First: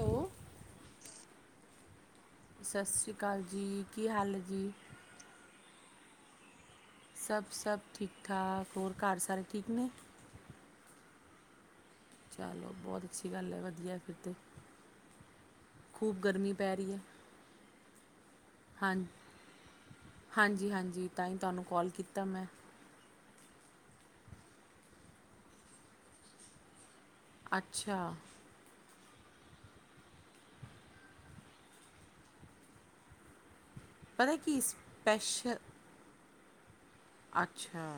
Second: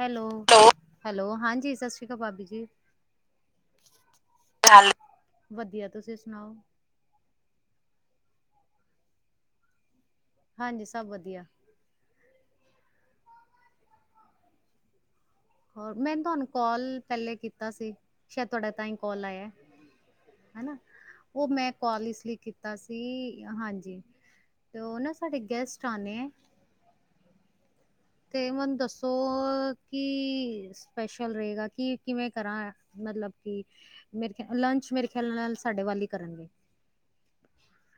Hello. ਹੈਲ ਹਾਂਜੀ ਸਿ ਸ਼੍ਰੀ ਅਕਾਲ ਭਾਬੀ ਜੀ। ਸਤਿ ਸ਼੍ਰੀ ਅਕਾਲ ਜੀ ਕੀ ਹਾਲ ਹੈ ਜੀ। ਚੱਲ ਵਧੀਆ ਤੁਸੀਂ ਸੁਣਾਓ। ਸਭ-ਸਭ ਠੀਕ-ਠਾਕ ਹੋਰ ਘਰ ਸਾਰੇ ਠੀਕ ਨੇ। ਹਾਂਜੀ ਸਭ ਵਧੀਆ। ਚਲੋ ਬਹੁਤ ਅੱਛੀ ਗੱਲ ਹੈ, ਵਧੀਆ ਫਿਰ ਤਾਂ। ਹੋਰ ਮੈ ਖੂਬ ਤੁਹਾਨੂੰ ਗਰਮੀ ਪੈ ਰਹੀ ਕਾਲ ਹੈ ਪਹਿਲੇ ਕੀਤਾ ਸੀ ਸ਼ਾਇਦ ਤੁਹਾਡਾ ਹਾਂ ਤਾਈ ਕਾਲ ਆਇਆ ਹਾਂਜੀ ਹਨਾ। ਹਾਂਜੀ ਤਾਂ ਹੀ ਉਹ ਤੁਹਾਨੂੰ ਮੈਂ ਕਾਲ ਇਸ ਲਈ ਮੈਂ ਕੀਤਾ ਸੀ ਹਾਂਜੀ ਤੇ ਉਹ ਨਾ ਸਾਡੇ ਗੈਸਟ ਆਨੇ ਐਂ। ਅੱ ਤੇ ਮੈਨੂੰ ਦੱਸ ਤੋਂ ਕੀ ਸਪੈਸ਼ਲ ਰਹੇਗਾ ਕਿ ਕਿਵੇਂ ਕਰਾਂ ਮਤਲਬ ਕਿ ਪਤਾ ਮੇਰੇ ਖ ਕੀ ਲੰਚ ਮੇਰੇ ਖਿਆਲ ਨਾਲ ਸਪੈਸ਼ਲ ਸਾਡੇ ਵੱਲ ਹੀ ਕਰਨਗੇ। ਅੱਛਾ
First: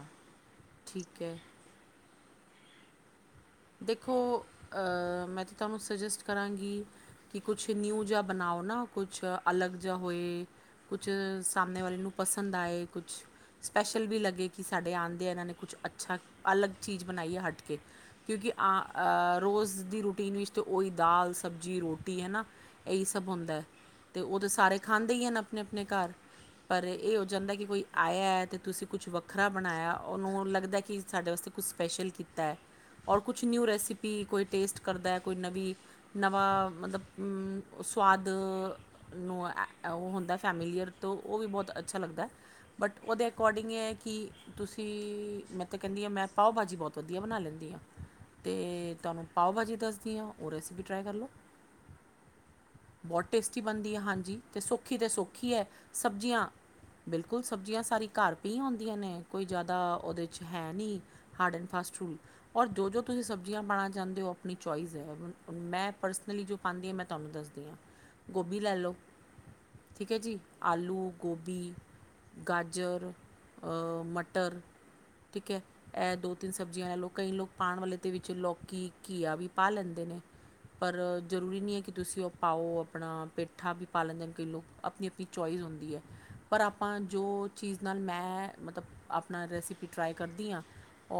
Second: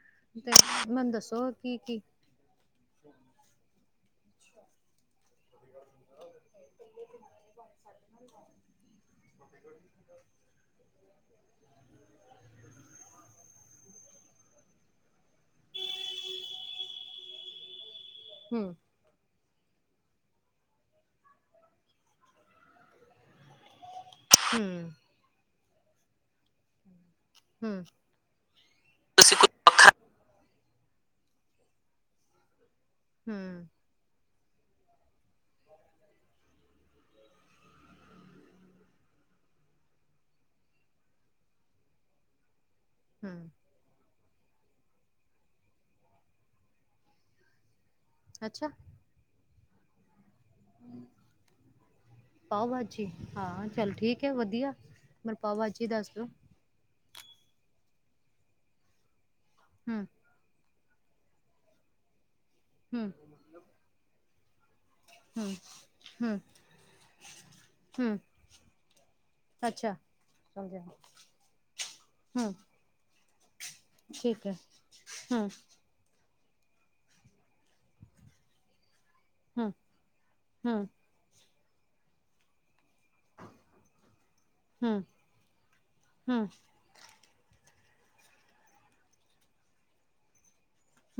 ਤੇ ਮੈਨੂੰ ਠੀਕ ਹੈ ਦੱਸੋ ਕੀ-ਕੀ ਦੇਖੋ ਮੈਂ ਤਾਂ ਤੁਹਾਨੂੰ ਸੁਜੈਸਟ ਕਰਾਂਗੀ ਕਿ ਕੁਛ ਨਿਊ ਜਾ ਬਣਾਓ ਨਾ ਕੁਛ ਅਲੱਗ ਜਾ ਹੋਏ ਕੁਛ ਸਾਹਮਣੇ ਵਾਲਿਆਂ ਨੂੰ ਪਸੰਦ ਆਏ ਕੁਛ ਸਪੈਸ਼ਲ ਵੀ ਲੱਗੇ ਕਿ ਸਾਡੇ ਆਂਦੇ ਆ ਇਹਨਾਂ ਨੇ ਕੁਛ ਅੱਛਾ ਅਲੱਗ ਚੀਜ਼ ਬਣਾਈ ਐ ਹਟ ਕੇ ਕਿਉਂਕਿ ਹੂੰ ਆ ਰੋਜ਼ ਦੀ ਰੂਟੀਨ ਵਿੱਚ ਤਾਂ ਉਹੀ ਦਾਲ ਸਬਜ਼ੀ ਰੋਟੀ ਹੈ ਨਾ ਇਹੀ ਸਭ ਹੁੰਦਾ। ਅਤੇ ਉਹ ਤਾਂ ਸਾਰੇ ਹੂੰ ਖਾਂਦੇ ਹੀ ਹੈ ਆਪਣੇ ਆਪਣੇ ਘਰ ਪਰ ਇਹ ਹੋ ਜਾਂਦਾ ਕਿ ਕੋਈ ਹੂੰ ਆਇਆ ਤੇ ਤੁਸੀਂ ਕੁਛ ਵੱਖਰਾ ਬਣਾਇਆ ਉਹਨੂੰ ਲੱਗਦਾ ਕਿ ਸਾਡੇ ਵਾਸਤੇ ਕੁਛ ਸਪੈਸ਼ਲ ਕੀਤਾ ਐ। ਔਰ ਕੁਛ ਨਿਊ ਹੂੰ ਰੈਸਿਪੀ ਕੋਈ ਟੇਸਟ ਕਰਦਾ ਕੋਈ ਨਵੀਂ ਨਵਾਂ ਮਤਲਬ ਸੁਆਦ ਨੂੰ ਉਹ ਹੁੰਦਾ ਫੈਮਲੀਅਰ ਤੋਂ ਉਹ ਵੀ ਬਹੁਤ ਅੱਛਾ ਲੱਗਦਾ। ਬਟ ਉਹਦੇ ਹੂੰ ਅਕੌਡਿੰਗ ਇਹ ਹੈ ਕਿ ਤੁਸੀਂ ਮੈਂ ਤਾਂ ਕਹਿੰਦੀ ਹਾਂ ਮੈਂ ਪਾਓ ਭਾਜੀ ਬਹੁਤ ਵਧੀਆ ਬਣਾ ਲੈਂਦੀ ਹਾਂ। ਅੱਛਾ ਤੇ ਤੁਹਾਨੂੰ ਪਾਓ-ਭਾਜੀ ਦੱਸਦੀ ਹਾਂ। ਉਹ ਰੈਸਪੀ ਟਰਾਈ ਕਰ ਲਓ ਪਾਓ ਭਾਜੀ ਬਹੁਤ ਟੇਸਟੀ ਹਾਂ ਚੱਲ ਬਣਦੀ ਹੈ, ਠੀਕ ਹਾਂਜੀ ਅਤੇ ਵਧੀਆ ਸੌਖੀ ਅਤੇ ਮੈਨੂੰ ਸੌਖੀ ਪਾਓ ਹੈ ਭਾਜੀ ਦੱਸ ਦੋ ਸਬਜ਼ੀਆਂ ਬਿਲਕੁਲ ਸਬਜ਼ੀਆਂ ਸਾਰੀ ਘਰ ਵੀ ਆਉਂਦੀਆਂ ਨੇ ਕੋਈ ਜ਼ਿਆਦਾ ਹੂੰ ਉਹਦੇ ਚ ਹੈ ਨੀ। Hard and fast rule. ਔਰ ਜੋ ਜੋ ਹੂੰ ਤੁਸੀਂ ਸਬਜ਼ੀਆਂ ਪਾਣਾ ਚਾਹੁੰਦੇ ਹੋ [inaudible] ਚੋਇਸ ਹੈ ਹੂੰ ਮੈਂ ਹੂੰ ਪਰਸਨਲੀ ਜੋ ਪਾਂਦੀ ਹਾਂ ਮੈਂ ਤੁਹਾਨੂੰ ਦੱਸਦੀ ਹਾਂ, ਹੂੰ ਗੋਭੀ ਲੈ ਲਓ ਅੱਛਾ ਠੀਕ ਹੈ ਜੀ ਚਲ ਜਾ ਆਲੂ, ਗੋਭੀ, ਹੂੰ ਗਾਜਰ ਠੀਕ ਹੈ ਮਟਰ ਹੂੰ ਠੀਕ ਹੈ ਇਹ ਦੋ ਤਿੰਨ ਸਬਜ਼ੀਆਂ ਲੈਲੋ। ਕਈ ਲੋਕ ਪਾਣ ਵਾਲੇ ਦੇ ਵਿੱਚ ਲੌਕੀ ਘੀਆ ਵੀ ਪਾ ਹੂੰ ਲੈਂਦੇ ਨੇ ਹੂੰ ਪਰ ਜ਼ਰੂਰੀ ਨਹੀਂ ਹੈ। ਕਿ ਤੁਸੀਂ ਉਹ ਪਾਓ, ਆਪਣਾ ਪੇਠਾ ਵੀ ਪਾਲ ਲੈਂਦੇ ਕਈ ਲੋਕ ਹੂੰ ਆਪਣੀ ਆਪਣੀ ਚੋਆਇਸ ਹੁੰਦੀ ਹੈ ਹੂੰ ਪਰ ਆਪਾਂ ਜੋ, ਚੀਜ਼ ਨਾਲ ਮੈਂ ਮਤਲਬ ਆਪਣਾ ਰੈਸਪੀ ਟਰਾਈ ਕਰਦੀ ਹਾਂ।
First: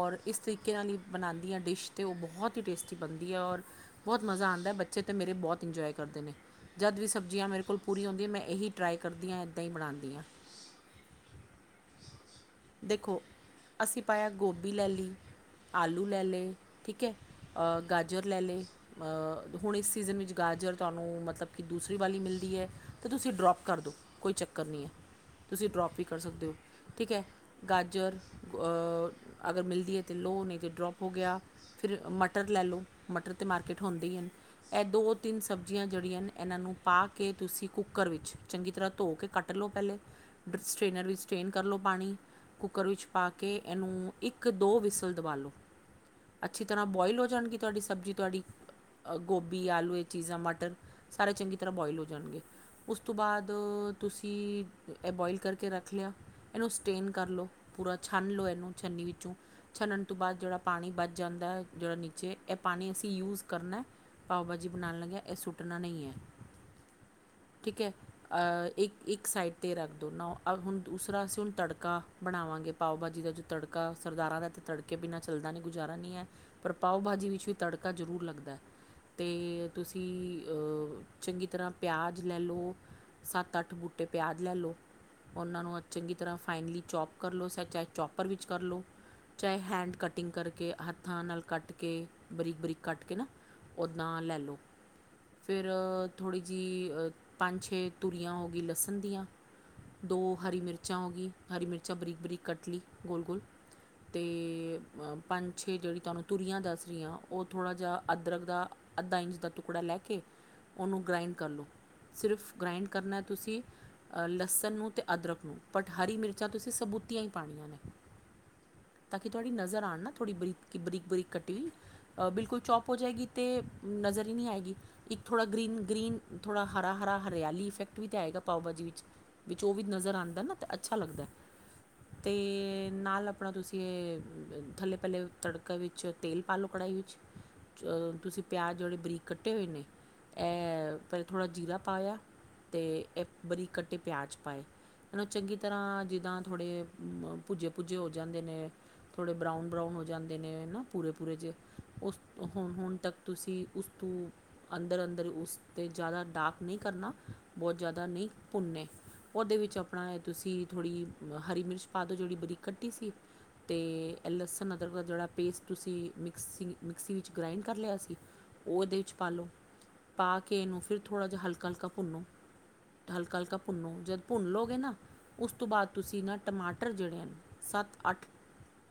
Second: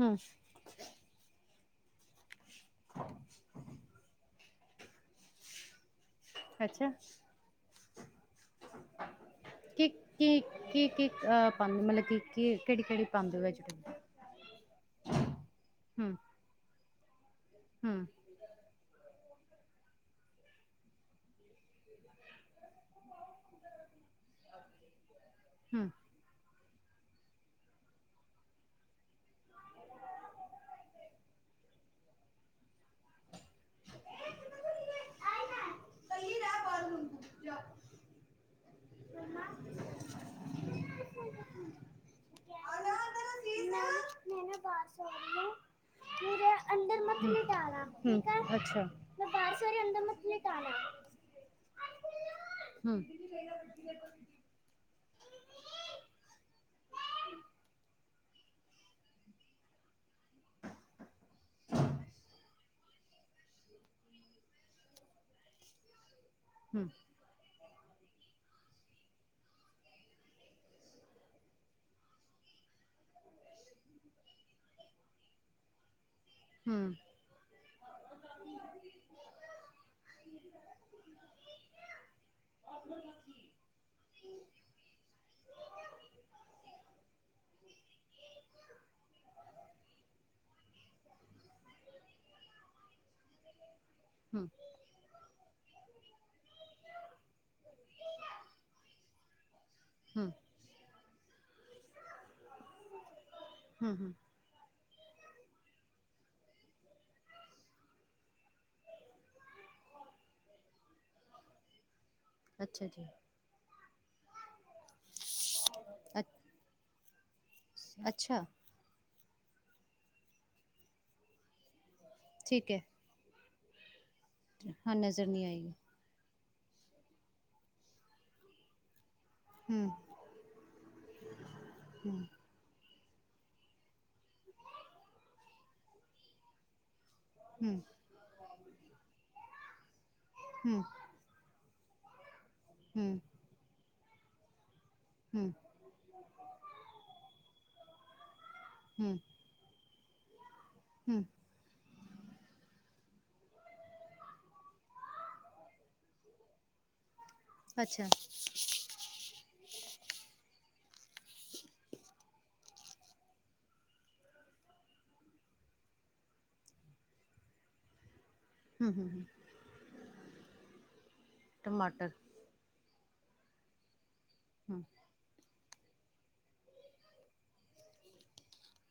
ਹੂੰ ਇਸ ਤਰੀਕੇ ਬਣਾਉਂਦੀ ਹਾਂ ਡਿਸ਼ ਅਤੇ ਉਹ ਬਹੁਤ ਹੁ ਟੇਸਟੀ ਬਣਦੀ ਔਰ ਬਹੁਤ ਮਜ਼ਾ ਆਂਦਾ, ਬੱਚੇ ਤੇ ਮੇਰੇ ਬਹੁਤ ਇੰਜੋਏ, ਕਰਦੇ ਨੇ ਅੱਛਾ ਜਦ ਵੀ ਸਬਜ਼ੀਆਂ ਮੇਰੇ ਕੋਲ ਪੂਰੀਆਂ ਆਦੀਆਂ ਮੈਂ ਇਹੀ ਟਰਾਈ ਕਰਦੀ ਹਾਂ ਇੱਦਾਂ ਹੀ ਕੀ ਬਣਾਨੀ ਹਾਂ ਕੀ ਕੀ ਕੀ ਪਾਉਂਦੇ ਮਤਲਬ ਕਿ ਕੀ ਕਿਹੜੀ ਕਿਹੜੀ ਦੇਖੋ ਪਾਉਂਦੇ ਵੈਜੀਟੇਬਲ ਅਸੀਂ ਪਾਇਆ ਗੋਭੀ ਲੈਲੀ ਆਲੂ ਹੂੰ ਲੈ ਲੇ, ਠੀਕ ਹੈ, ਹੂੰ ਗਾਜਰ ਲੈ ਲੀ, ਹੁਣ ਇਸ ਸੀਜ਼ਨ ਵਿੱਚ ਗਾਜਰ ਤੁਹਾਨੂੰ ਮਤਲਬ ਕੀ ਦੂਸਰੀ ਵਾਲੀ ਮਿਲਦੀ ਹੈ ਤਾਂ ਤੁਸੀਂ ਡਰੋਪ ਕਰ ਦਿਉ ਕੋਈ ਚੱਕਰ ਨਹੀਂ ਹੈ। ਤੁਸੀਂ ਹੂੰ ਡਰੋਪ ਵੀ ਕਰ ਸਕਦੇ ਹੋ, ਠੀਕ ਹੈ ਗਾਜਰ ਅਗਰ ਮਿਲਦੀ ਹੈ ਤਾਂ ਲੋ ਹੋ ਨਹੀਂ, ਜੇ ਡਰੋਪ ਹੋ ਗਿਆ ਫਿਰ ਮਟਰ ਲੈ ਲਓ, ਮਟਰ ਤਾਂ ਮਾਰਕੀਟ ਹੁੰਦੇ ਹੀ ਹਨ ਇਹ ਦੋ ਤਿੰਨ ਸਬਜ਼ੀਆਂ ਜਿਹੜੀਆਂ ਮੈਂ ਇਹਨਾਂ ਨੂੰ ਪਾ ਕੇ ਤੁਸੀਂ ਕੁੱਕਰ ਵਿੱਚ ਚੰਗੀ ਤਰ੍ਹਾਂ ਧੋ ਕੇ ਕੱਟ ਲਓ ਪਹਿਲੇ ਡਿਕਸ ਟ੍ਰੇਨਰ ਵਿੱਚ ਸਟ੍ਰੇਨ ਕਰ ਲਉ ਪਾਣੀ ਕੁੱਕਰ ਵਿੱਚ ਪਾ ਕੇ ਇਹਨੂੰ ਇੱਕ ਨਾ ਦੋ ਬਾਹਰ ਸੋ ਵਿਸਲ ਦਬਾ ਰਹੀ ਹਾਂ ਲਉ। ਅੱਛੀ ਤਰ੍ਹਾਂ ਬੋਆਇਲ ਹੋ ਜਾਣਗੀ ਤੁਹਾਡੀ ਸਬਜ਼ੀ ਤੁਹਾਡੀ ਗੋਭੀ ਆਲੂ ਇਹ ਚੀਜ਼ਾਂ ਮਟਰ ਸਾਰੇ ਚੰਗੀ ਤਰ੍ਹਾਂ ਜਾਣਗੇ ਹੂੰ ਉਸ ਤੋਂ ਬਾਅਦ ਤੁਸੀਂ ਇਹ ਬੋਇਲ ਕਰਕੇ ਰੱਖ ਲਿਆ ਇਹਨੂੰ ਸਟੇਨ ਕਰ ਲਓ ਪੂਰਾ। ਛਾਨ ਲਓ ਇਹਨੂੰ ਛਨੀ ਵਿੱਚੋਂ ਛਨਣ ਤੋਂ ਬਾਅਦ। ਜਿਹੜਾ ਪਾਣੀ ਬਚ ਜਾਂਦਾ ਜਿਹੜਾ ਨੀਚੇ ਇਹ ਪਾਣੀ ਅਸੀਂ ਯੂਜ ਕਰਨਾ ਪਾਓ ਭਾਜੀ ਬਣਾਣ ਲੱਗਿਆ ਇਹ ਸੁੱਟਣਾ ਨਹੀਂ ਹੈ। ਹੂੰ, ਠੀਕ ਹੈ ਅਹ ਇੱਕ ਇੱਕ ਸਾਈਡ ਤੇ ਰੱਖ ਦੋ ਨਾ ਹੁਣ ਦੂਸਰਾ ਅਸੀਂ ਹੁਣ ਤੜਕਾ ਬਣਾਵਾਂਗੇ ਪਾਓ ਭਾਜੀ ਦਾ ਜੋ ਤੜਕਾ ਸਰਦਾਰਾਂ ਦਾ ਤੇ ਤੜਕੇ ਬਿਨਾਂ ਚੱਲਦਾ ਨਹੀਂ ਗੁਜਾਰਾ ਨਹੀਂ ਹੈ। ਪਰ ਹੂੰ ਪਾਓ ਭਾਜੀੀ ਵਿੱਚ ਵੀ ਤੜਕਾ ਜ਼ਰੂਰ ਲੱਗਦਾ ਅਤੇ ਤੁਸੀਂ ਚੰਗੀ ਤਰ੍ਹਾਂ ਪਿਆਜ਼ ਲੈ ਲਓ ਸੱਤ ਅੱਠ ਬੂਟੇ ਪਿਆਜ਼ ਲੈ ਲਓ ਉਹਨਾਂ ਨੂੰ ਚੰਗੀ ਤਰ੍ਹਾਂ ਫਾਈਨਲੀ ਚੋਪ ਕਰ ਲਓ ਚਾਹੇ ਚੋਪਰ ਵਿੱਚ ਕਰ ਲਉ ਚਾਹੇ ਹੈਂਡ ਕੱਟ ਕਰਕੇ ਹੱਥਾਂ ਨਾਲ, ਕੱਟ ਕੇ ਬਰੀਕ-ਬਰੀਕ ਕੱਟ ਕੇ ਨਾ ਉੱਦਾਂ ਲੈ ਹੂੰ ਲਉ ਫਿਰ ਥੋੜ੍ਹੀ ਜਿਹੀ ਪੰਜ ਛੇ ਤੂਰੀਆਂ ਹੋ ਗਈ ਲਸਣ ਦੀਆਂ ਹੂੰ ਦੋ ਹਰੀ ਮਿਰਚਾਂ ਹੋ ਗਈ ਹਰੀ ਮਿਰਚ ਛਾ ਬਰੀਕ ਬਰੀਕ ਕਟਲੀ ਗੋਲ ਗੋਲ, ਹੂੰ ਹੂੰ ਤੇ, ਪੰਜ ਛੇ ਜਿਹੜੀ ਤੁਹਾਨੂੰ ਤੁਰੀਆਂ ਦੱਸ ਰਹੀਆਂ ਉਹ ਥੋੜ੍ਹਾ ਜਿਹਾ ਅਦਰਕ ਦਾ ਅੱਧਾ ਇੰਚ ਦਾ ਟੁਕੜਾ ਲੈ ਕੇ ਉਹਨੂੰ ਗ੍ਰਾਇੰਡ ਕਰ ਲਉ। ਸਿਰਫ ਅੱਛਾ ਗ੍ਰਾਈੰਡ ਜੀ ਕਰਨਾ ਤੁਸੀਂ, ਲਸਣ ਨੂੰ ਤੇ, ਅਦਰਕ ਨੂੰ ਬਟ ਹਰੀ ਅ ਮਿਰਚਾਂ ਤੁਸੀਂ ਸਬੂਤੀਆਂ ਹੀ, ਪੜਨਾ, ਅੱਛਾ, ਤਾਂ ਕਿ ਤੁਹਾਡੀ ਨਰ ਜ਼ਰ ਆਉਣ ਨਾ ਥੋੜ੍ਹ ਬਰੀਕ ਬਰੀਕ ਬਰੀਕ ਕਟੀ ਹੋਈ ਬਿਲਕੁਲ ਠੀਕ ਹੈ ਚੌਪ ਹੋ ਜਾਏਗੀ ਤੇ ਨਜ਼ਰ ਨਹੀਂ ਹੈਗੀ ਹਾਂ ਇੱਕ ਨਜ਼ਰ ਨਹੀਂ ਥੋੜਾ ਆਏਗੀ ਗ੍ਰੀਨ ਗ੍ਰੀਨ ਥੋੜਾ ਹਰਾ ਹਰਾ ਹਰਿਆਲੀ ਇਫੈਕਟ ਵੀ ਤਾਂ ਆਏਗਾ ਪਾਓ ਭਾਜੀ ਵਿੱਚ ਵਿੱਚ ਉਹ ਹੂੰ ਵੀ ਨਜ਼ਰ ਆਉਂਦਾ ਨਾ ਤਾਂ ਅੱਛਾ ਲੱਗਦਾ ਤੇ ਨਾਲ ਆਪਣਾ ਤੁਸੀਂ ਇਹ ਥੱਲੇ ਪਹਿੱਲ ਤੜਕਾ ਵਿੱਚ ਤੇਲ ਪਾ ਲਉ ਕੜਾਹੀ ਵਿੱਚ ਹੂੰ ਚਲੋ ਤੁਸੀਂ ਪਿਆਜ਼ ਜੜੇ ਬਰੀਕ ਕੱਟੇ ਹੋਏ ਨੇ ਹੂੰ ਇਹ ਪਹਿਲਥੋੜਾ ਜੀਰਾ ਪਾਇਆ ਅਤੇ ਹੂੰ ਇਹ ਬਰੀਕ ਕੱਟਟੀ ਪਿਆਜ਼ ਪਾਏ ਇਹਨੂੰ ਹੂੰ ਚੰਗੀ ਤਰ੍ਹਾਂ ਜਿੱਦਾਂ ਥੋੜੇ ਭੱਜੇ ਭੁੱਜੇ ਹੋ ਜਾਂਦੇ ਨੇ ਹੂੰ ਥੋੜੇ ਬਰਾਊਨ ਬਰਾਊਨ ਜਾਂਦੇ ਨੇ ਨਾ ਪੂਰੇ ਹੂੰ ਪੂਰੇ 'ਚ ਉਸ ਹੁਣ ਹੁਣ ਤੱਕ ਤੁਸੀਂ ਉਸ ਤੋਂ ਅੰਦਰ ਅੰਦਰ ਉਸ 'ਤੇ ਜ਼ਿਆਦਾ ਡਾਕ ਨਹੀਂ ਕਰਨਾ ਬਹੁਤ ਜ਼ਿਆਦਾ ਅੱਛਾ ਨਹੀਂ ਭੁੰਨੇ ਉਹਦੇ ਵਿੱਚ ਆਪ ਆਪਣਾ ਤੁਸੀਂ ਥੋੜ੍ਹੀ ਹਰੀ ਮਿਰਚ ਪਾ ਦਿਉ ਜਿਹੜੀ ਬਰੀਕ ਕੱਟੀ ਸੀ ਅਤੇ ਲਸਣ ਅਦਰ ਜਿਹੜਾ ਪੇਸਟ ਤੁਸੀਂ ਮਿਕਸੀ ਮਿਕਸੀ ਵਿੱਚ ਗ੍ਰਾਇੰਡ ਕਰ ਲਿਆ ਸੀ ਹੂੰ ਉਹਦੇ ਹੂੰ ਵਿੱਚ ਹੂੰ ਪਾਲੋ ਪਾ ਕੇ ਇਹਨੂੰ ਫਿਰ ਥੋੜਾ ਜਿਹਾ ਹਲਕਾ ਹਲਕਾ ਟਮਾਟਰ ਭੁੰਨਾ ਹਲਕਾ ਹਲਕਾ ਭੁੰਨੋ ਜਦ ਭੁੰਨ ਲਓਗੇ ਹੂੰ ਨਾ ਉਸ ਉਸ ਤੋਂ ਬਾਅਦ ਤੁਸੀਂ ਨਾ ਟਮਾਟਰ ਜਿਹੜੇ ਹਨ ਸੱਤ ਅੱਠ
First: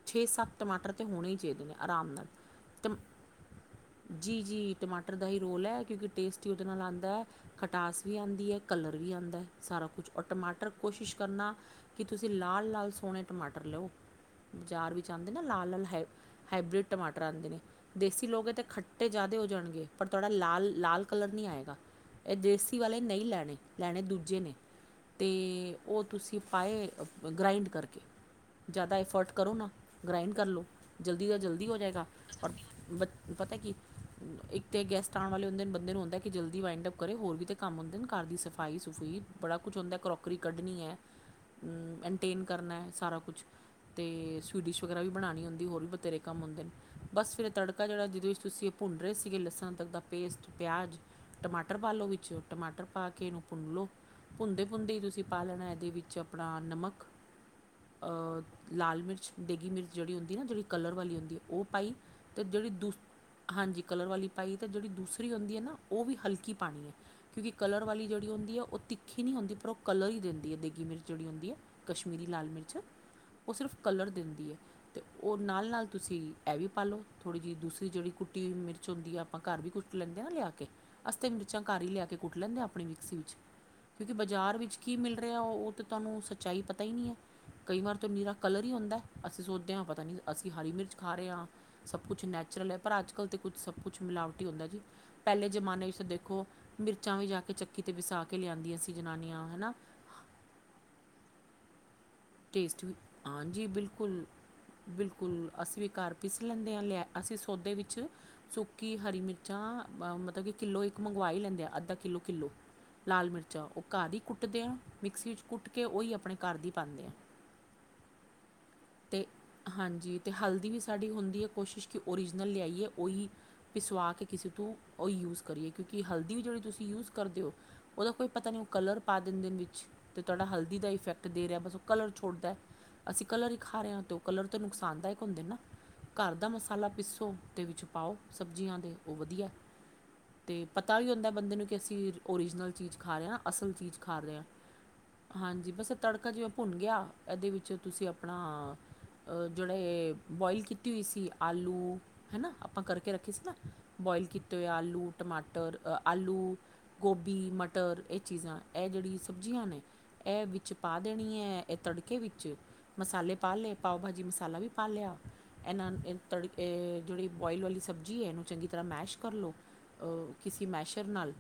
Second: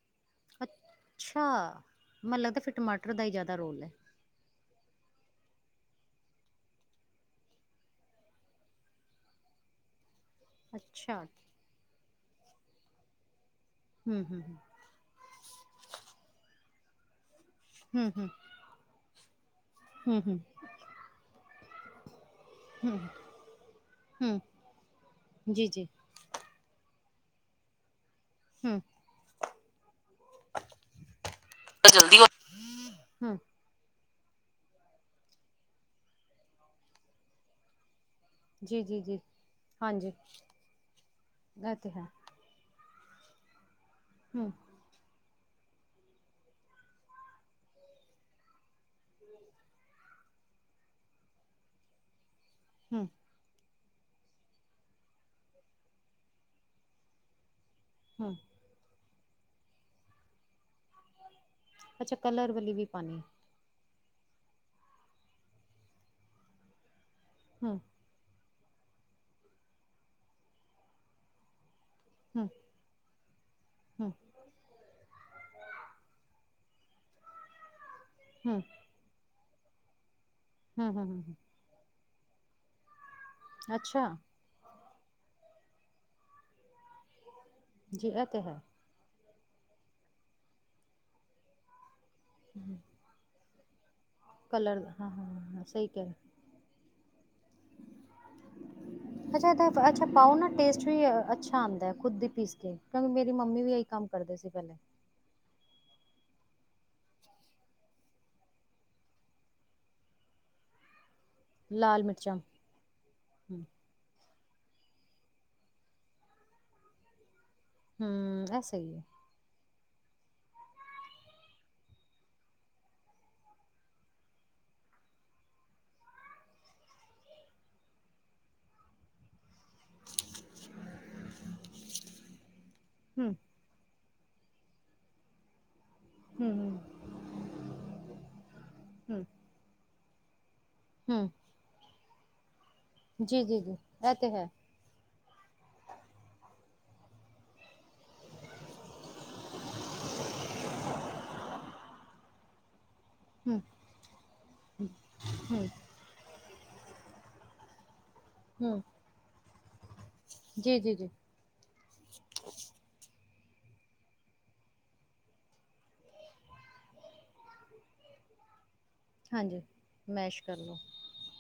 ਛੇ ਸੱਤ ਟਮਾਟਰ ਤਾਂ ਹੋਣੇ ਹੀ ਅੱਛਾ ਚਾਹੀਦੇ ਨੇ ਆਰਾਮ ਨਾਲ ਮੈਨੂੰ ਲੱਗਦਾ ਫਿਰ ਟਮ ਟਮਾਟਰ ਦਾ ਹੀ ਜ਼ਿਆਦਾ ਰੋਲ ਹੈ ਜੀ ਜੀ ਟਮਾਟਰ ਦਾ ਹੀ ਰੋਲ ਹੈ ਕਿਉਂਕਿ ਟੇਸਟ ਹੀ ਉਹਦੇ ਨਾਲ ਆਉਂਦਾ ਹੈ ਖਟਾਸ ਵੀ ਆਉਂਦੀ ਹੈ ਕਲਰ ਵੀ ਆਉਂਦਾ ਸਾਰਾ ਕੁਛ ਔਰ ਟਮਾਟਰ ਕੋਸ਼ਿਸ਼ ਅੱਛਾ ਕਰਨਾ ਕੀ ਤੁਸੀਂ ਲਾਲ ਲਾਲ ਸੋਹਣੇ ਟਮਾਟਰ ਲਓ ਹੂੰ ਹੂੰ ਬਾਜ਼ਾਰ ਵਿੱਚ ਆਉਂਦੇ ਨਾ ਲਾਲ-ਲਾਲ ਹਾਈ ਹਾਈਬ੍ਰਿਡ ਟਮਾਟਰ ਆਂਦੇ ਨੇ ਹੂੰ ਦੇਸੀ ਹੂੰ ਲੋਗੇ ਤਾਂ ਖੱਟ ਟੇ ਜ਼ਿਆਦਾ ਹੋ ਜਾਣਗੇ। ਪਰ ਹੂੰ ਤੋਂਡਾ ਹੂੰ ਲਾਲ ਲਾਲ ਕਲਰ ਨਹੀਂ ਆਏਗਾ। ਏਹ ਦੇਸੀ ਵਾਲੇ ਹੂੰ ਨਹੀਂ ਲੈਣੇ, ਲੈਣੇ ਦੂਜੇ ਹੂੰ ਨੇ ਤੇ ਜੀ ਜੀ ਉਹ ਤੁਸੀਂ ਪਾਏ ਗ੍ਰਾਇੰਡ ਕਰਕੇ ਹੂੰ ਜ਼ਿਆਦਾ ਐਫੋਰਡ ਕਰੋ ਨਾ ਗ੍ਰਇੰਡ ਕਰ ਲਉ ਜਲਦੀ ਤੋਂ ਜਲਦੀ ਹੋ ਜਾਏਗਾ। ਜਲਦੀ ਔਰ ਬ ਹੂੰ, ਪਤਾ ਕਿ ਇੱਕ ਤੇ ਗੈਸਟ ਆਉਣ ਵਾਲੇ ਹੁੰਦੇ ਬੰਦੇ ਨੂੰ ਹੁੰਦਾ ਕਿ ਜਲਦੀ ਵਾਇੰਡ ਅਪ ਕਰੇ ਹੋਰ ਵੀ ਕੰਮ ਹੁੰਦੇ ਨੇ। ਘਰ ਦੀ ਜੀ-ਜੀ-ਜੀ, ਸਫਾਈ-ਸਫੂਈ ਬੜਾ ਕੁਝ ਹੁੰਦਾ ਹਾਂਜੀ ਕਰੋਕਰੀ ਕੱਢਣੀ ਹੈ, ਇਹ ਤੇ ਹੈ। ਮੈਨਟੇਨ ਕਰਨਾ ਸਾਰਾ ਕੁਛ ਤੇ ਹੂੰ, ਸਵੀਡਿਸ਼ ਵਗੈਰਾ ਵੀ ਬਣਾਉਣੀ ਹੁੰ ਦੀ ਹੋਰ ਵੀ ਬਥੇਰੇ ਕੰਮ ਹੁੰਦੇ ਨੇ। ਬਸ ਫਿਰ ਇਹ ਤੜਕਾ ਜਿਹੜਾ ਜਿਹਦੇ ਵਿੱਚ ਤੁਸੀਂ ਉਹ ਭੁੰਨ ਰਹੇ ਸੀਗੇ ਲਸਣ ਤੱਕ ਦਾ ਪੇਸਟ ਪਿਆਜ ਟਮਾਟਰ ਪਾ ਲਓ ਵਿੱਚ ਟਮਾਟਰ ਹੂੰ, ਪਾ ਕੇ ਇਹਨੂੰ ਭੁੰਨ ਲਓ। ਭੁਨਦੇ-ਭੁਨਦੇ ਹੀ ਤੁਸੀਂ ਪਾ ਲੈਣਾ ਇਹਦੇ ਵਿੱਚ ਆਪਣਾ ਨਮਕ ਹੂੰ ਆ ਲਾਲ ਮਿਰਚ ਦੇਗੀ ਮਿਰਚ ਜਿਹੜੀ ਹੁੰਦੀ ਨਾ ਜਿਹੜੀ ਕਲਰ ਵਾਲੀ ਹੁੰਦੀ ਹੈ ਉਹ ਪਾਈ ਅੱਛਾ ਅਤੇ ਕਲਰ ਜਿਹੜੀ ਵਾਲੀ ਵੀ ਦੂਸ ਪਾਣੀ ਆ। ਹਾਂਜੀ ਕਲਰ ਵਾਲੀ ਪਾਈ ਅਤੇ ਜਿਹੜੀ ਦੂਸਰੀ ਹੁੰਦੀ ਹੈ ਨਾ ਉਹ ਵੀ ਹਲਕੀ ਪਾਣੀ ਆ। ਕਿਉਂਕਿ ਹੂੰ, ਕਲਰ ਵਾਲੀ ਜਿਹੜੀ ਹੁੰਦੀ ਆ ਓ ਉਹ ਤਿੱਖੀ ਨਹੀਂ ਹੁੰਦੀ ਪਰ ਉਹ ਕਲਰ ਹੀ ਦਿੰਦੀ ਹੈ ਡੇਗੀ ਮਿਰਚ ਹੁੰਦੀ ਹੈ। ਕਸ਼ਮੀਰੀ ਹੂੰ, ਹੂੰ, ਲਾਲ ਮਿਰਚ। ਉਹ ਸਿਰਫ਼ ਕਲਰ ਹੂੰ, ਦਿੰਦੀ ਹੈ ਤੇ ਉਹ ਨਾਲ-ਨਾਲ ਤੁਸੀਂ ਇਹ ਵੀ ਪਾ ਲੋ ਥੋੜ੍ਹੀ ਜਿਹੀ ਦੂਸਰੀ ਜਿਹੜੀ ਕੁੱਟੀ ਹੋਈ ਹੂੰ, ਮਿਰਚ ਹੁੰਦੀ ਆ। ਆਪਾਂ ਘਰ ਵੀ ਕੁੱਟ ਲੈਂਨ ਨਾ ਲਿਆ ਕੇ ਹੂੰ, ਅਸੀਂ ਤਾਂ ਹੂੰ ਮਿਰਚਾਂ ਘਰ ਹੀ ਲਿਆ ਕੇ ਕੁੱਟ ਲੈਂਦੇ ਆ ਆਪਣੀ ਮਿਕਸੀ ਵਿੱਚ ਅੱਛਾ ਕਿਉਂਕਿ ਬਾਜ਼ਾਰ ਵਿੱਚ ਕਿ ਮਿਲ ਰਿਹਾ ਉਹ ਤਾਂ ਤੁਹਾਨੂੰ ਸੱਚਾਈ ਪਤਾ ਹੀ ਨਹੀਂ ਹੈ। ਕਈ ਵਾਰ ਤਾਂ ਜੀ ਇਹ ਮੀਂਰਾ ਤੇ ਹੈ। ਕਲਰ ਈ ਹੁੰਦਾ। ਅਸੀਂ ਸੋਚਦੇ ਹਾਂ ਪਤਾ ਨੀ ਅਸੀਂ ਹਰੀ ਮਿਰਚ ਖਾ ਰਹੇ ਹਾਂ। ਸਭ ਕੁਛ ਨੈਚੁਰਲ ਹੈ ਪਰ ਅੱਜ ਕੱਲ ਤੇ, ਹੁਣ ਸਭ ਕੁਛ, ਕੁਛ ਮਿਲਾਵਟੀ ਹੁੰਦਾ ਜੀ ਕਲਰ ਪਹਿਲੇ ਹਾਂ-ਹਾਂ ਜਮਾਨੇ ਸਹੀ ਵਿੱਚ ਕਹਿ ਰਹੇ ਦੇਖੋ ਮਿਰ ਚਾਵੇ ਵੀ ਜਾ, ਕਿ ਚੱਕੀ ਤੇ ਪਿਸਾ ਕੇ ਲਿਆਂਂਦੀਆਂ ਸੀ ਜਨਾਨੀਆਂ ਅੱਛਾ ਹੈ ਨਾ, ਆਦਾ ਹੈ। ਟੇਸਟ ਵੀ ਹਾਂਜੀ ਕੰਮ ਕਰਦੇ ਸੀ ਪਹਿਲੇ ਬਿਲਕੁਲ-ਬਿਲਕੁਲ ਅਸੀਂ ਵੀ ਘਰ ਪੀਿਸ ਲੈਂਦੇ ਹਾਂ ਲਿਆ ਅਸੀਂ ਸੌਦੇ ਵਿੱਚ ਸੁੱਕੀ ਹਰੀ ਮਿਰਚਾਂ ਅ ਮਤਲਬ ਕਿ ਕਿੱਲੋ ਇੱਕ, ਮੰਗਵਾਈ ਲੈਂਦੇ ਆ ਅੱਧਾ ਲਾਲ ਮਿਰਚਾਂ ਕਿੱਲੋ-ਕਿੱਲੋ ਲਾਲ ਹੂੰ ਮਿਰਚਾਂ ਉਹ ਘਾਹ ਦੀ ਕੁੱ ਕੁੱਟਦੇ ਹਾਂ ਮਿਕਸੀ ਵਿੱਚ ਕੁੱਟ ਕੇ ਉਹੀ ਆਪਣੇ ਘਰ ਦੀ ਪਾਦੇ ਆ, ਹੂੰ, ਐ ਤੇ [unintelligible] ਹਾਂਜੀ ਅਤੇ ਹਲਦੀ ਵੀ ਸਾਡੀ ਹੁੰਦੀ ਹੈ ਕੋਸ਼ਿਸ਼ ਕਿ ਔਰੀਜਨਲ ਲਿਆਈਏ ਉਹੀ ਪਿਸਵਾ ਕੇ ਕਿਸੇ ਤੋਂ ਉਹੀ ਯੂਜ਼ ਕਰੀਏ ਕਿਉਂਕਿ ਹਲਦੀ ਵੀ ਜਿਹੜੀ ਤੁਸੀਂ ਯੂਜ਼ ਕਰਦੇ ਹੋ ਉਹਦਾ ਕੋਈ ਪਤਾ ਨਹੀਂ ਉਹ ਕਲਰ ਪਾ ਦਿੰਦੇ ਨੇ ਵਿੱਚ ਅਤੇ ਤੁਹਾਡਾ ਹਲਦੀ ਦਾ ਇਫੈਕਟ ਦੇ ਰਿਹਾ ਬਸ ਉਹ ਕਲਰ ਛੋਟਦਾ ਅਸੀਂ ਹੂੰ, ਕਲਰ, ਤੋਂ ਕਲਰ ਤੇ ਨੁਕਸਾਨਦਾਇਕ ਹੁੰਦੇ ਨਾ, ਘਰ ਦਾ ਹੂੰ, ਮਸਾਲਾ ਹੂੰ, ਪੀਸੋ ਦੇ ਵਿੱਚ ਪਾਓ ਸਬਜ਼ੀਆਂ ਦੇ ਉਹ ਹੂੰ, ਵਧੀਆ ਅਤੇ ਪਤਾ ਵੀ ਹੁੰਦਾ ਹੂੰ ਬੰਦੇ ਨੂੰ ਕਿ ਅਸੀਂ, ਔਰੀਜਨਲ, ਚੀਜ਼ ਖਾ ਰਿਹਾ ਅਸਲ ਜੀ-ਜੀ-ਜੀ ਚੀਜ਼ ਇਹ ਖਾ ਤੇ ਰਿਹੇ ਹਾਂ ਹੈ। ਹਾਂਜੀ ਬਸ ਤੜਕਾ ਜਿ ਭੁਨ ਗਿਆ ਇਹਦੇ ਵਿੱਚ ਤੁਸੀਂ ਆਪ ਆਪਣਾ, ਜਿਹੜਾ ਬੋਆਇਲ ਕੀਤੀ ਹੋਈ ਸੀ ਆਲੂ ਹਨਾ, ਆਪਾਂ ਕਰਕੇ ਰੱਖੀ ਸੀ ਨਾ ਹੂੰ, ਬੋਇਲ ਕੀਤੇ ਹੋਏ ਆਲੂ ਹੂੰ, ਟਮਾਟਰ ਆਲੂ ਗੋਭੀ, ਮਟਰ, ਚੀਜ਼ਾਂ ਹੂੰ ਇਹ ਜਿਹੜੀ ਸਭ ਸਬਜੀਆਂ ਨੇ [unintelligible] ਇਹ ਵਿੱਚ ਪਾ ਜੀ-ਜੀ-ਜੀ ਦੇਣੀ ਹੈ ਇਹ ਤੜਕੇ ਵਿੱਚ ਮਸਾਲੇ ਪਾ ਲਏ ਪਾਓ ਭਾਜੀ ਮਸਾਲਾ ਵੀ ਪਾ ਲਿਆ ਇਹਨਾਂ ਤੜ ਜਿਹੜੀ ਬੋਇਲ ਵਾਲੀ ਸਬਜ਼ੀ ਹੈ ਇਹਨੂੰ ਚੰਗੀ ਤਰ ਤਰ੍ਹਾਂ ਮੈਸ਼ ਕਰ ਲਉ ਹਾਂਜੀ ਮੈਸ਼ ਕਰ ਕਿਸੇ ਲੋ ਮੈਸ਼ਰ ਨਾਲ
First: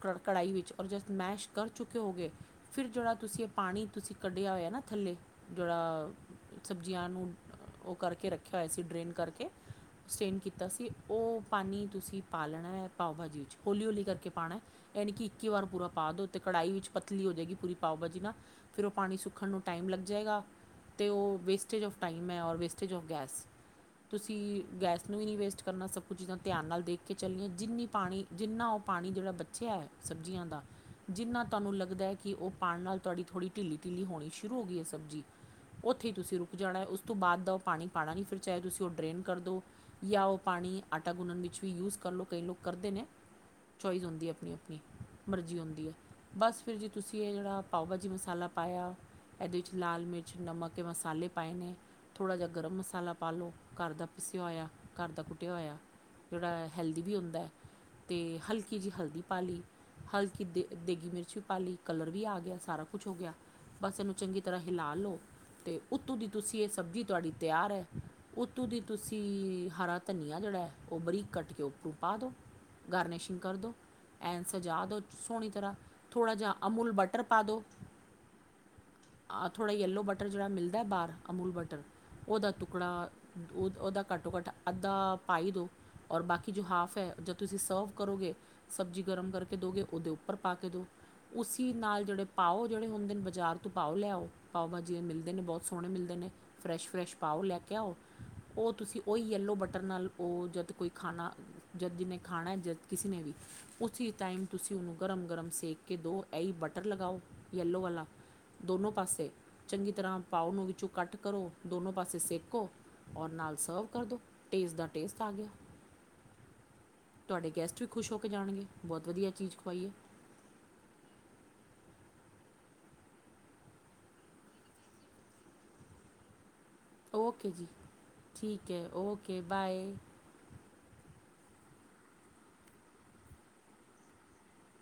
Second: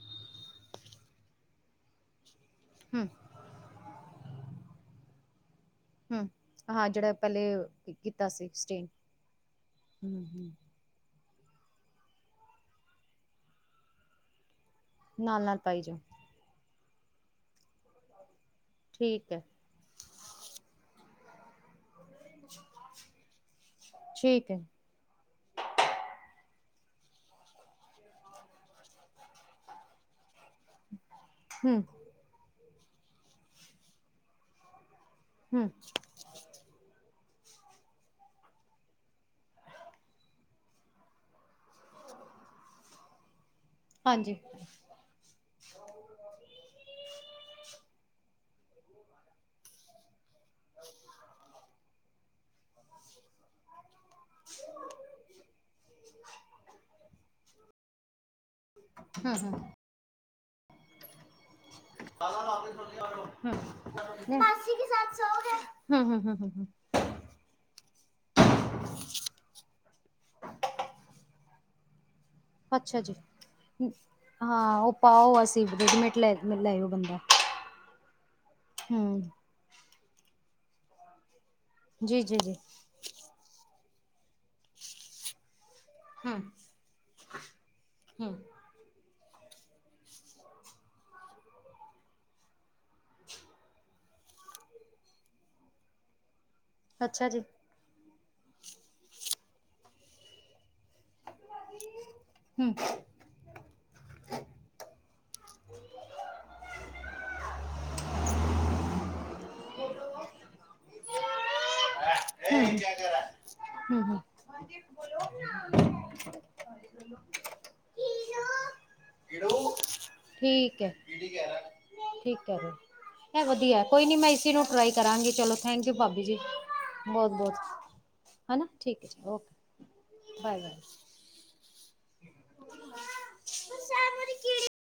ਕੜਾਹੀ ਵਿੱਚ ਔਰ ਜਸਟ ਮੈਸ਼ ਕਰ ਚੁੱਕੇ ਹੋ ਗਏ। ਫਿਰ ਹੂੰ ਜਿਹੜਾ ਤੁਸੀਂ ਇਹ ਪਾਣੀ ਤੁਸੀਂ ਕੱਢਿਆ ਹੋਇਆ ਨਾ ਥੱਲੇ ਜਿਹੜਾ ਹੂੰ ਹਾਂ ਸਬਜ਼ੀਆਂ ਜਿਹੜਾ ਨੂੰ ਪਹਿਲੇ ਉਹ ਕੀਤਾ ਕਰਕੇ ਰੱਖਿਆ ਹੋਇਆ ਸੀ ਸਟੇਨ ਡਰੇਨ ਕਰਕੇ ਹੂੰ ਸਟੇਨ ਹੂੰ ਕੀਤਾ ਸੀ। ਉਹ ਪਾਣੀ ਤੁਸੀਂ ਪਾ ਲੈਣਾ ਪਾਓ ਭਾਜੀ ਵਿੱਚ ਹੌਲੀ ਹੌਲੀ ਕਰਕੇ ਪਾਉਣਾ। ਇਹ ਨੀ ਕਿ ਨਾਲ ਇੱਕੀ ਨਾਲ ਵਾਰ ਪਾਈ ਪੂਰਾ ਜਾਓ ਪਾ ਦੋ ਤੇ ਕੜਾਹੀ ਵਿੱਚ ਪਤਲੀ ਹੋ ਜਾਏਗੀ ਪੂਰੀ ਪਾਓ ਭਾਜੀ ਨਾ। ਫਿਰ ਉਹ ਪਾਣੀ ਠੀਕ ਹੈ ਸੁੱਕਣ ਨੂੰ ਟਾਈਮ ਲੱਗ ਜਾਏਗਾ। ਅਤੇ ਉਹ ਵੇਸਟੇਜ ਆਫ ਟਾਈਮ ਹੈ ਔਰ ਵੇਸਟੇਜ ਔਫ ਗੈਸ, ਤੁਸੀਂ ਠੀਕ ਹੈ ਗੈਸ ਨੂੰ ਵੀ ਨਹੀਂ ਵੇਸਟ ਕਰਨਾ ਸਭ ਕੁਝ ਚੀਜ਼ਾਂ ਧਿਆਨ ਨਾਲ ਦੇਖ ਕੇ ਚੱਲੀਏ ਜਿੰਨੀ ਪਾਣੀ ਜਿੰਨਾ ਉਹ ਪਾਣੀ ਜਿਹੜਾ ਬਚਿਆ ਹੈ ਸਬਜ਼ੀਆਂ ਦਾ, ਜਿੰਨਾ ਤੁਹਾਨੂੰ ਹੂੰ ਲੱਗਦਾ ਹੈ ਕਿ ਉਹ ਪਾਉਣ ਨਾਲ ਤੁਹਾਡੀ ਥੋੜ੍ਹੀ ਢਲੀ ਢਿੱਲੀ ਹੋਣੀ ਸ਼ੁਰੂ ਹੋ ਗਈ ਹੈ ਸਬੀ, ਹੂੰ ਉੱਥੇ ਹੀ ਤੁਸੀਂ ਰੁਕ ਜਾਣਾ ਤੋਂ ਬਾਅਦ ਦਾ ਉਹ ਪਾਣੀ ਪਾਉਣਾ ਨਹੀਂ ਫਿਰ ਚਾਹੇ ਤੁਸੀਂ ਉਹ ਡਰੇਨ ਕਰ ਦਿਉ ਜਾਂ ਉਹ ਪਾਣੀ ਆਟਾ ਗੁੰਨਣ ਵਿੱਚ ਵੀ ਯੂਜ ਕਰ ਲਉ ਕਈ ਲੋਕ ਕਰਦੇ ਨੇ। ਚੋਇਸ ਹੁੰਦੀ ਹੈ ਹਾਂਜੀ ਆਪਣੀ ਆਪਣੀ ਮਰਜ਼ੀ ਹੁੰਦੀ ਹੈ ਬਸ ਫਿਰ ਜੀ ਤੁਸੀਂ ਇਹ ਜਿਹੜਾ ਪਾਓ ਮਸਾਲਾ ਪਾਇਆ ਇਹਦੇ ਵਿੱਚ ਲਾਲ ਮਿਰਚ ਕੁਛ ਨਮਕ ਮਸਾਲੇ ਪਾਏ ਨੇ। ਥੋੜ੍ਹਾ ਜਿਹਾ ਗਰਮ ਮਸਾਲਾ ਪਾ ਲਉ ਘਰ ਦਾ, ਪਿਸਿਆ ਹੋਇਆ ਘਰ ਦਾ ਕੁੱਟਿਆ ਹੋਇਆ ਜਿਹੜਾ ਹੈਲਦੀ ਵੀ ਹੁੰਦਾ। ਅਤੇ ਹਲਕੀ ਜਿਹੀ ਹਲਦੀ ਹੂੰ ਪਾ ਹੂੰ ਲਈ ਹਲ ਕਿ ਦੇ ਦੇਗੀ ਮਿਰਚ ਪਾਲੀ ਕਲਰ ਵੀ ਆ ਗਿਆ ਸਾਰਾ ਕੁਛ ਹੋ ਗਿਆ ਹੂੰ ਬਸ ਇਹਨੂੰ ਚੰਗੀ ਤਰ੍ਹਾਂ ਮਾਸੀ ਕੇ ਹਿਲਾ ਸਾਥ ਲਓ। ਸੋ ਗਏ। ਅਤੇ ਹੂੰ ਉੱਤੋਂ ਹੂੰ ਦੀ ਹੂੰ ਹੂੰ ਤੁਸੀਂ ਹੂੰ ਇਹ ਸਬਜ਼ੀ ਤੁਹਾਡੀ ਤਿਆਰ ਹੈ ਉੱਤੋਂ ਦੀ ਤੁਸੀਂ ਹਰਾ ਧਨੀਆ ਜਿਹੜਾ ਹੈ ਉਹ ਬਰੀਕ ਕੱਟ ਕੇ ਉੱਪਰੋਂ ਪਾਦੋ ਅੱਛਾ ਜੀ ਗਾਰਨਿਸ਼ਿੰਗ ਕਰ ਦਿਓ, ਤੇ ਚੰਗੀ ਤਰ੍ਹਾਂ ਹਾਂ ਸਜਾ ਉਹ ਦਿਓ, ਪਾਓ ਅਸੀਂ ਰੈਡੀਮੇਡ ਥੋੜ੍ਹਾ ਲੈ ਜਿਹਾ ਲੈਓ ਅਮੂਲ ਬੰਦਾ ਬਟਰ ਪਾ ਦਿਓ, ਹੂੰ ਤੇ ਥੋੜ੍ਹਾ ਪੀਲਾ ਬਟਰ ਵੀ ਪਾ ਦਿਓ। ਮਿਲਦਾ ਬਾਹਰ ਅਮੂਲ ਬੱਟ ਜੀ ਜੀ ਉਹਦਾ ਜੀ ਟੁਕੜਾ ਉਹਦਾ ਘੱਟੋ ਘੱਟ ਅੱਧਾ ਪਾਈ ਦਿਉ। ਔਰ ਹੂੰ ਬਾਕੀ ਜੋ ਹਾਫ ਹੈ ਜਦ ਤੁਸੀਂ ਸਰਵ ਕਰੋਗੇ ਹੂੰ ਸਬਜ਼ੀ, ਗਰਮ ਕਰਕੇ ਦੋਗੇ ਉਹਦੇ ਉੱਪਰ ਪਾ ਕੇ ਦੋ ਉਸੀ ਨਾਲ ਜਿਹੜੇ ਪਾਓ ਜਿਹੜੇ ਹੁੰਦੇ ਨੇ ਬਾਜ਼ਾਰ ਤੋਂ ਪਾਓ ਲਿਆਓ ਪਾਓ ਬਾਜੀ ਜਿਵੇ ਮਿਲਦੇ ਨੇ ਬਹੁਤ ਸੋਹਣੇ ਮਿਲਦੇ ਨੇ। ਫਰੈਸ਼ ਫਰੈਸ਼ ਅੱਛਾ ਜੀ ਪਾਓ ਲੈ ਕੇ ਆਓ। ਉਹ ਤੁਸੀਂ ਉਹੀ ਯੈਲੋ ਬਟਰਨ ਨਾਲ ਉਹ ਜਦ ਕੋਈ ਖਾਣਾ, ਜਦ ਜਿਹਨੇ ਖਾਣਾ ਹੂੰ ਜ ਕਿਸੇ ਨੇ ਵੀ ਉਸ ਟਾਈਮ ਤੁਸੀਂ ਉਹਨੂੰ ਗਰਮ ਗਰਮ ਸੇਕ ਕੇ ਦਉ ਐ ਹੀ ਬਟਰ ਲਗਾਓ ਯੈਲੋ ਵਾਲਾ ਦੋਨੋਂ ਪਾਸੇ। ਚੰਗੀ ਤਰ੍ਹਾਂ ਪਾਓ ਨੂੰ ਵਿੱਚੋਂ ਕੱਟ ਕਰੋ ਦੋਨੋ ਪਾਸੇ ਸੇਕ ਕੋ ਔਰ ਨਾਲ ਸਰਵ ਹੂੰ ਕਰ ਦੋ, ਹੂੰ ਟੇਸਟ ਦਾ ਟੇਸਟ ਆ ਗਿਆ। ਤੁਹਾਡੇ ਗੈਸਟ ਵੀ ਖੁਸ਼ ਹੋ ਕੇ ਜਾਣਗੇ ਬਹੁਤ ਵਧੀਆ ਚੀਜ਼ ਖਵਾਈ ਐ। ਠੀਕ ਐ, ਠੀਕ ਕੈਰੇ ਓ, ਵਧੀਆ ਕੋਈ ਨੀਂ ਮੈਂ ਇਸੇ ਨੂੰ ਟਰਾਈ ਕਰਾਂਗੀ, ਚਲੋ ਥੈਂਕ ਯੂ ਭਾਬੀ ਜੀ। ਓਕੇ ਬਹੁਤ-ਬਹੁਤ ਜੀ ਹਨਾਂ! ਠੀਕ ਓਕੇ ਬਾਏ ਬਾਏ। [unintelligible]